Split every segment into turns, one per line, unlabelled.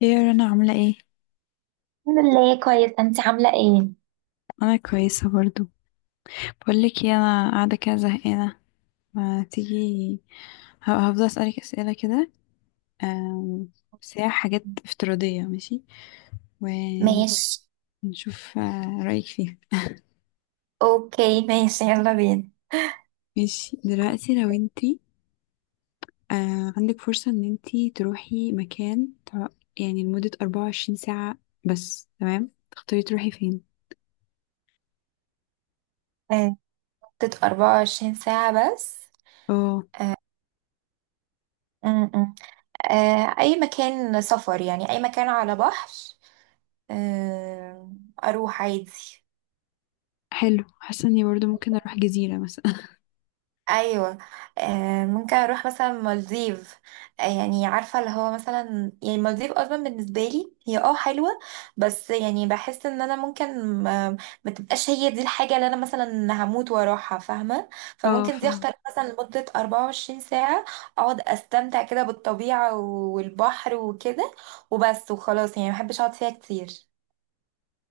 يا رنا عاملة ايه؟
الحمد لله كويس. انت عاملة ايه؟
أنا كويسة برضو. بقولك ايه، أنا قاعدة كده زهقانة، ما تيجي هفضل أسألك أسئلة كده. آم، بس هي حاجات افتراضية، ماشي ونشوف
ماشي.
رأيك فيها.
اوكي ماشي، يلا بينا.
ماشي، دلوقتي لو انتي عندك فرصة ان انتي تروحي مكان يعني لمدة 24 ساعة بس، تمام، تختاري تروحي فين؟
آه، مدة 24 ساعة بس.
اه
م- م. اي مكان سفر، يعني اي مكان على بحر. آه، اروح عادي.
حلو، حاسة اني برضو ممكن اروح جزيرة مثلا.
ايوه، ممكن اروح مثلا مالديف. آه يعني عارفه اللي هو مثلا يعني مالديف اصلا بالنسبه لي هي اه حلوه، بس يعني بحس ان انا ممكن ما تبقاش هي دي الحاجه اللي انا مثلا هموت واروحها، فاهمه؟
اه
فممكن دي
فاهمة.
اختار مثلا لمده 24 ساعه، اقعد استمتع كده بالطبيعه والبحر وكده، وبس وخلاص يعني ما بحبش اقعد فيها كتير.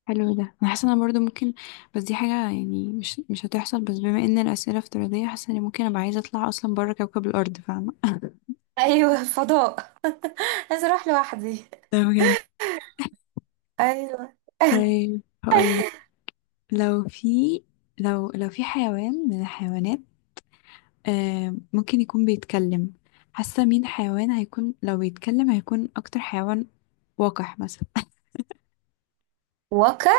حلو، ده انا حاسه انا برضو ممكن، بس دي حاجه يعني مش هتحصل، بس بما ان الاسئله افتراضيه حاسه اني ممكن ابقى عايزه اطلع اصلا بره كوكب الارض، فاهمه.
ايوه، فضاء. عايزه اروح لوحدي.
ده بجد.
ايوه.
طيب هقولك، لو في، لو في حيوان من الحيوانات آه ممكن يكون بيتكلم، حاسه مين حيوان هيكون لو بيتكلم، هيكون اكتر حيوان وقح مثلا؟
واقع.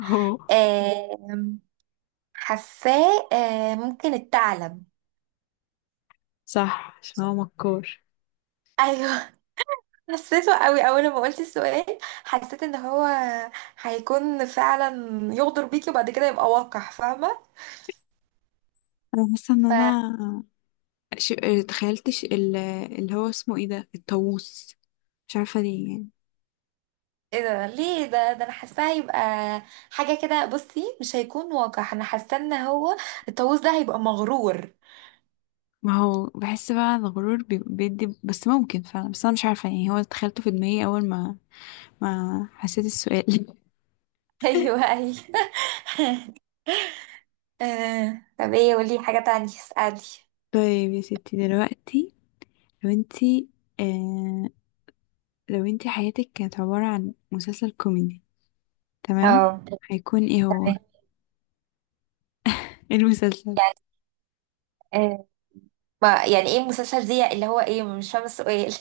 هو
آه حاساه ممكن الثعلب.
صح، عشان هو مكار.
ايوه. حسيته قوي اول ما قلت السؤال، حسيت ان هو هيكون فعلا يغدر بيكي وبعد كده يبقى واقع، فاهمه؟
انا حاسه ان
ف
انا ش... تخيلتش ال- اللي هو اسمه ايه ده الطاووس، مش عارفه ليه يعني.
ايه ده؟ ليه ده انا حاساه هيبقى حاجه كده. بصي مش هيكون واقع، انا حاسه ان هو الطاووس ده هيبقى مغرور.
ما هو بحس بقى الغرور بيدي، بس ممكن فعلا، بس انا مش عارفه يعني هو تخيلته في دماغي اول ما ما حسيت السؤال.
ايوه ايوه. طب ايه؟ قولي حاجه تانية، اسالي.
طيب يا ستي دلوقتي، لو انتي آه لو انتي حياتك كانت عبارة عن مسلسل كوميدي، تمام،
اه،
هيكون ايه هو؟
تمام.
إيه المسلسل؟
يعني آه، ما يعني ايه المسلسل دي اللي هو ايه؟ مش فاهمه السؤال.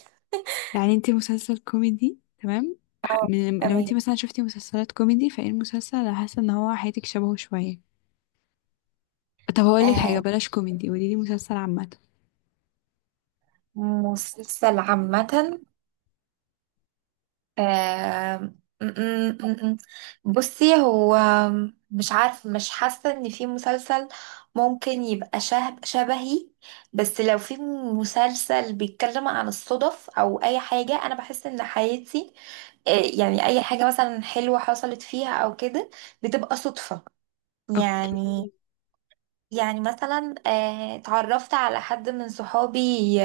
يعني انتي مسلسل كوميدي، تمام،
اه،
لو
تمام.
انتي مثلا شفتي مسلسلات كوميدي، فايه المسلسل اللي حاسة ان هو حياتك شبهه شوية؟ طب هقولك حاجة،
آه،
بلاش كوميدي، قوليلي مسلسل عامة.
مسلسل عامة. آه م- م- م- م. بصي، هو مش عارف، مش حاسة ان في مسلسل ممكن يبقى شبه شبهي. بس لو في مسلسل بيتكلم عن الصدف او اي حاجة، انا بحس ان حياتي، يعني اي حاجة مثلا حلوة حصلت فيها او كده، بتبقى صدفة
اوكي.
يعني. يعني مثلا اتعرفت على حد من صحابي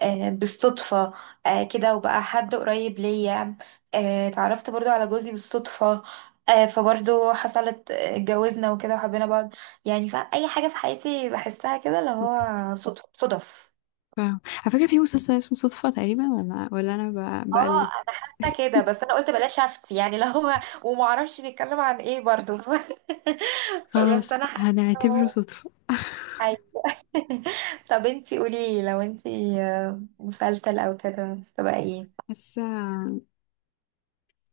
بالصدفة. كده، وبقى حد قريب ليا. اتعرفت برضو على جوزي بالصدفة، فبرضو حصلت اتجوزنا وكده وحبينا بعض يعني. فأي حاجة في حياتي بحسها كده اللي هو صدف صدف.
فاهم، على فكرة في مسلسل اسمه صدفة تقريبا، ولا أنا
اه
بقلب.
انا حاسه كده، بس انا قلت بلاش افتي يعني اللي هو ومعرفش بيتكلم عن ايه برضو. فبس
خلاص
انا حاسه إن
هنعتبره
هو.
صدفة.
طب انتي قولي لو انتي مسلسل او كده تبقى ايه؟
حاسة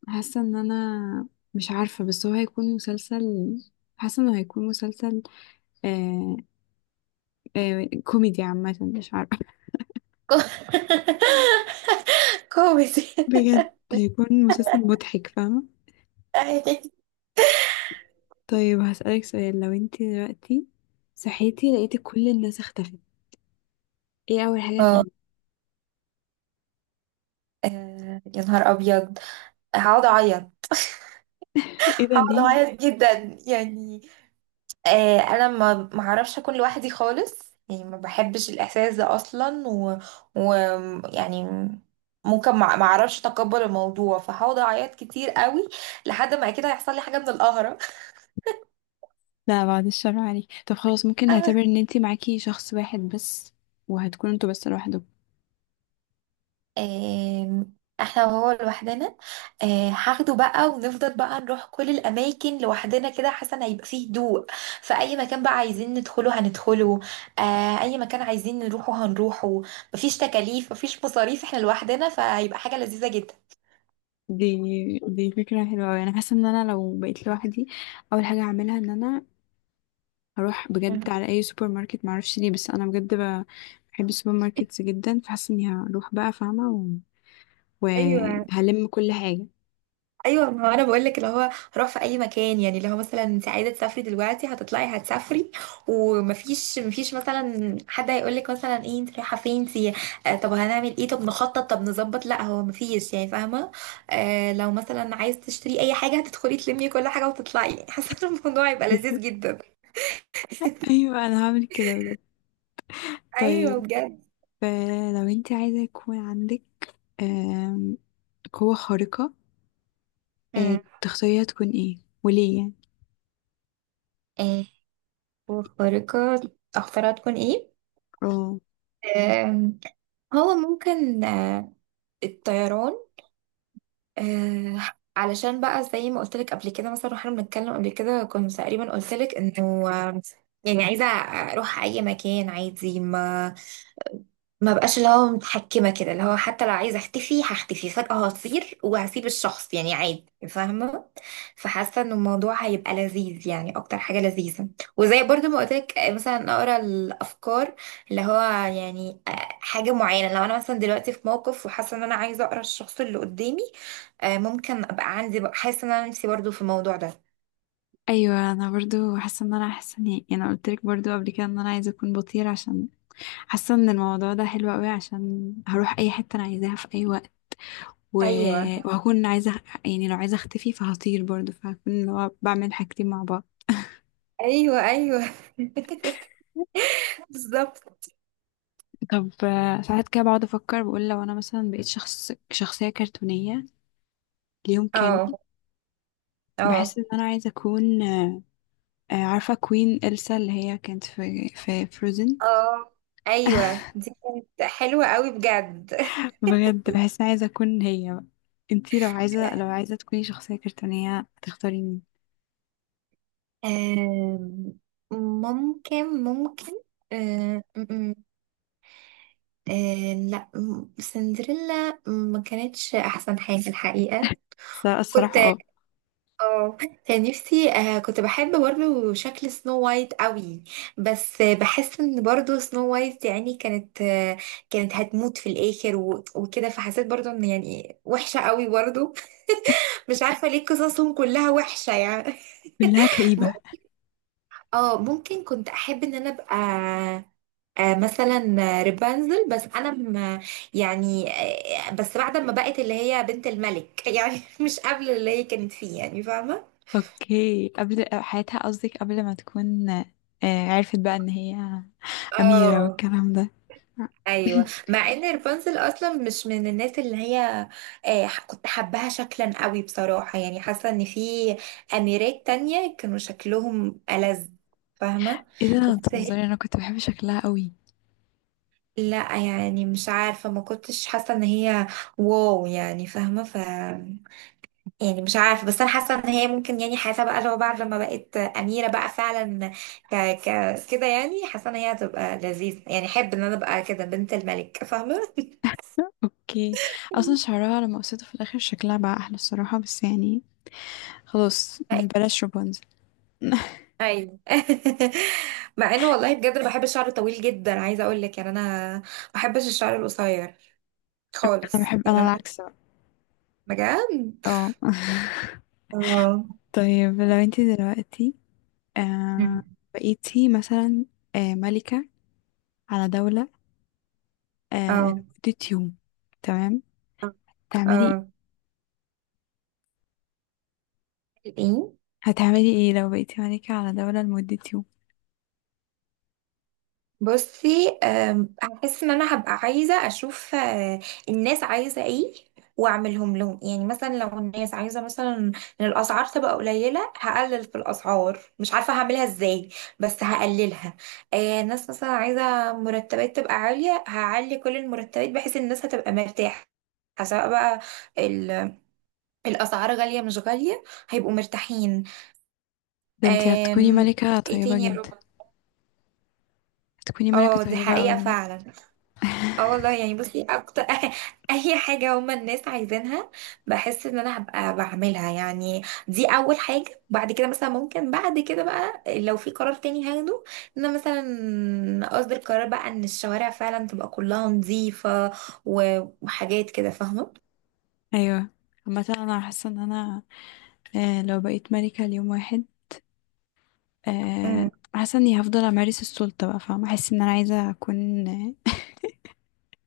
حاسة إن أنا مش عارفة، بس هو هيكون مسلسل، حاسة إنه هيكون مسلسل آه آه كوميدي عامة، مش عارفة.
كو- كوميدي.
بجد هيكون مسلسل مضحك، فاهمة؟ طيب هسألك سؤال، لو انتي دلوقتي صحيتي لقيتي كل الناس اختفت، ايه أول حاجة
اه.
هتعملي؟
يا نهار ابيض. هقعد اعيط.
ايه ده
هقعد
ليه؟
اعيط جدا يعني. انا ما اعرفش اكون لوحدي خالص، يعني ما بحبش الاحساس ده اصلا، و يعني ممكن ما اعرفش اتقبل الموضوع، فهقعد اعيط كتير قوي لحد ما اكيد هيحصل لي حاجه من القهره.
لا بعد الشر عليك. طب خلاص ممكن نعتبر ان انتي معاكي شخص واحد بس، وهتكونوا انتوا بس لوحدكم.
آم، احنا وهو لوحدنا. هاخده بقى ونفضل بقى نروح كل الاماكن لوحدنا كده، حسن هيبقى فيه هدوء. فاي مكان بقى عايزين ندخله هندخله، اي مكان عايزين نروحه هنروحه. مفيش تكاليف، مفيش مصاريف، احنا لوحدنا، فهيبقى حاجة لذيذة جدا.
دي فكرة حلوة اوي. انا حاسة ان انا لو بقيت لوحدي اول حاجة هعملها ان انا هروح
مم.
بجد على اي سوبر ماركت، معرفش ليه بس انا بجد بحب السوبر ماركتس جدا، فحاسة اني هروح بقى فاهمة،
ايوه
وهلم كل حاجة.
ايوه، ما هو انا بقول لك اللي هو روح في اي مكان، يعني اللي هو مثلا انت عايزه تسافري دلوقتي هتطلعي هتسافري، ومفيش مفيش مثلا حد هيقول لك مثلا ايه، انت رايحه فين انت؟ آه طب هنعمل ايه؟ طب نخطط، طب نظبط. لا هو مفيش يعني، فاهمه؟ آه لو مثلا عايز تشتري اي حاجه هتدخلي تلمي كل حاجه وتطلعي. يعني حاسه إن الموضوع يبقى
فكرة.
لذيذ جدا.
ايوه انا هعمل كده بجد.
ايوه
طيب
بجد.
لو انتي عايزة يكون عندك آم، قوة خارقة،
امم.
تختاريها تكون ايه وليه يعني؟
ايه وخارقه؟ اختارها تكون ايه؟
اه
آم، هو ممكن الطيران. آه، علشان بقى زي ما قلت لك قبل كده، مثلا واحنا بنتكلم قبل كده كنت تقريبا قلت لك انه يعني عايزه اروح اي مكان عادي، ما بقاش اللي هو متحكمه كده، اللي هو حتى لو عايزه اختفي هختفي فجاه، هطير وهسيب الشخص يعني عادي، فاهمه؟ فحاسه ان الموضوع هيبقى لذيذ، يعني اكتر حاجه لذيذه. وزي برضو ما قلت لك مثلا اقرا الافكار، اللي هو يعني حاجه معينه، لو انا مثلا دلوقتي في موقف وحاسه ان انا عايزه اقرا الشخص اللي قدامي، ممكن ابقى عندي بقى، حاسه ان انا نفسي برضو في الموضوع ده.
ايوه انا برضو حاسه ان انا حاسه اني يعني، انا قلت لك برضو قبل كده ان انا عايزه اكون بطير، عشان حاسه ان الموضوع ده حلو قوي، عشان هروح اي حته انا عايزاها في اي وقت، و...
ايوه
وهكون عايزه يعني لو عايزه اختفي فهطير برضو، فهكون اللي هو بعمل حاجتين مع بعض.
ايوه ايوه. بالظبط.
طب ساعات كده بقعد افكر، بقول لو انا مثلا بقيت شخص شخصيه كرتونيه ليوم
اه
كامل، بحس
اه
ان انا عايزه اكون عارفه كوين إلسا اللي هي كانت في فروزن.
اه. ايوه دي كانت حلوه قوي بجد.
بجد بحس عايزة أكون هي بقى. انتي لو عايزة، لو عايزة تكوني شخصية كرتونية هتختاري مين؟
آم، ممكن ممكن آه، م- م- آه، لا م- سندريلا ما كانتش احسن حاجه الحقيقه.
بس أنا
كنت
الصراحة اه
اه، كان نفسي آه، كنت بحب برضو شكل سنو وايت قوي، بس بحس ان برضو سنو وايت يعني كانت آه كانت هتموت في الاخر وكده، فحسيت برضو ان يعني وحشة قوي برضو. مش عارفة ليه قصصهم كلها وحشة يعني.
كلها كئيبة.
مم- اه ممكن كنت احب ان انا ابقى آه مثلا رابنزل، يعني آه بس بعد ما بقت اللي هي بنت الملك، يعني مش قبل اللي هي كانت فيه، يعني فاهمة؟
اوكي قبل حياتها، قصدك قبل ما تكون عرفت بقى ان هي أميرة
اه
والكلام ده.
ايوه، مع ان رابنزل اصلا مش من الناس اللي هي كنت حباها شكلا قوي بصراحه، يعني حاسه ان في اميرات تانية كانوا شكلهم ألذ، فاهمه؟
ايه ده
بس هي،
بتهزري، انا كنت بحب شكلها قوي.
لا يعني مش عارفه، ما كنتش حاسه ان هي واو يعني، فاهمه؟ يعني مش عارفه، بس انا حاسه ان هي ممكن يعني، حاسه بقى لو بعد لما بقت اميره بقى فعلا ك ك كده، يعني حاسه ان هي هتبقى لذيذه، يعني احب ان انا ابقى كده بنت الملك،
اوكي اصلا
فاهمه؟
شعرها لما قصيته في الاخر شكلها بقى احلى الصراحة، بس يعني خلاص بلاش رابنزل.
ايوه. مع انه والله بجد أنا بحب الشعر الطويل جدا، عايزه اقول لك يعني انا ما بحبش الشعر القصير
انا
خالص،
بحب،
يعني
انا
انا
العكس بقى.
بجد.
اه
اه.
طيب لو انتي دلوقتي آه
مم.
بقيتي مثلا آه ملكة على دولة آه
اه
لمدة يوم، تمام، تعملي ايه؟
اه.
هتعملي ايه لو بقيتي ملكة على دولة لمدة يوم؟
بصي أم، هحس ان انا هبقى عايزه اشوف الناس عايزه ايه، واعملهم لهم يعني. مثلا لو الناس عايزه مثلا ان الاسعار تبقى قليله، هقلل في الاسعار، مش عارفه هعملها ازاي بس هقللها. ناس مثلا عايزه مرتبات تبقى عاليه، هعلي كل المرتبات بحيث الناس هتبقى مرتاحه، سواء بقى ال- الاسعار غاليه مش غاليه هيبقوا مرتاحين.
ده انتي هتكوني
آم،
ملكة
ايه
طيبة
تاني يا رب.
جدا. هتكوني ملكة
اه دي
طيبة قوي
حقيقه
بجد.
فعلا. اه والله يعني بصي، اكتر اي حاجة هما الناس عايزينها بحس ان انا هبقى بعملها يعني. دي اول حاجة. بعد كده مثلا ممكن بعد كده بقى لو في قرار تاني هاخده، ان انا مثلا اصدر قرار بقى ان الشوارع فعلا تبقى كلها نظيفة وحاجات كده، فاهمة؟
ايوه. عامة انا حاسة ان انا آه لو بقيت ملكة ليوم واحد آه
مم.
حاسة اني هفضل امارس السلطة بقى، فاهمة؟ احس ان انا عايزة اكون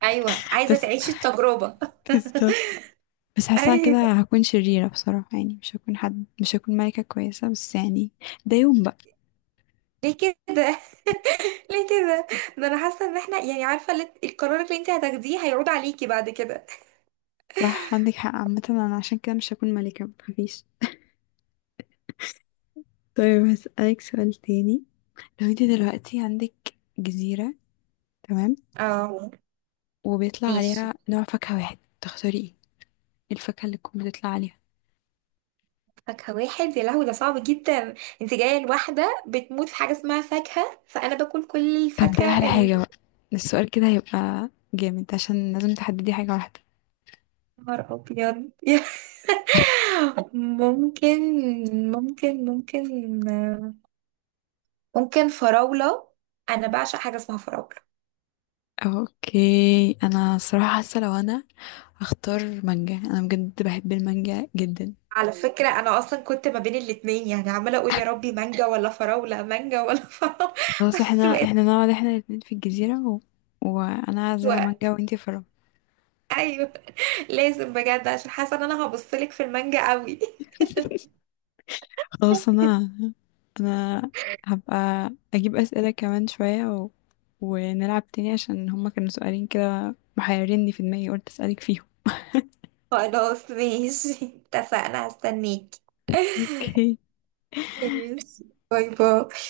ايوه، عايزة
بس.
تعيشي التجربة.
بالظبط. بس حاسة أنا
ايوه.
كده هكون شريرة بصراحة، يعني مش هكون حد، مش هكون ملكة كويسة، بس يعني ده يوم بقى.
ليه كده؟ ليه كده؟ ده انا حاسة ان احنا يعني، عارفة القرار اللي انت هتاخديه هيعود عليكي بعد كده.
صح عندك حق، عامة انا عشان كده مش هكون ملكة، متخافيش. طيب هسألك سؤال تاني، لو انت دلوقتي عندك جزيرة، تمام،
اه
وبيطلع
ماشي.
عليها نوع فاكهة واحد، تختاري ايه؟ إيه الفاكهة اللي تكون بتطلع عليها؟
فاكهة واحد؟ يا لهوي ده صعب جدا. انت جاية لواحدة بتموت في حاجة اسمها فاكهة، فأنا باكل كل
طب دي احلى
الفاكهة اللي.
حاجة بقى، السؤال كده هيبقى جامد عشان لازم تحددي حاجة واحدة.
نهار أبيض. ممكن، ممكن ممكن ممكن فراولة. أنا بعشق حاجة اسمها فراولة.
اوكي انا صراحة حاسة لو انا هختار مانجا، انا بجد بحب المانجا جدا.
على فكرة أنا أصلا كنت ما بين الاتنين، يعني عمالة أقول يا ربي مانجا ولا فراولة، مانجا ولا فراولة.
خلاص احنا
بس بقيت
احنا نقعد احنا الاتنين في الجزيرة وانا هزرع
أسوأ.
مانجا وانتي فرع.
أيوه لازم بجد، عشان حاسة إن أنا هبصلك في المانجا قوي.
خلاص انا، انا هبقى اجيب اسئله كمان شويه ونلعب تاني عشان هما كانوا سؤالين كده محيريني في دماغي، قلت اسالك فيهم.
خلاص ماشي، اتفقنا، هستنيك.
اوكي.
ماشي، باي باي.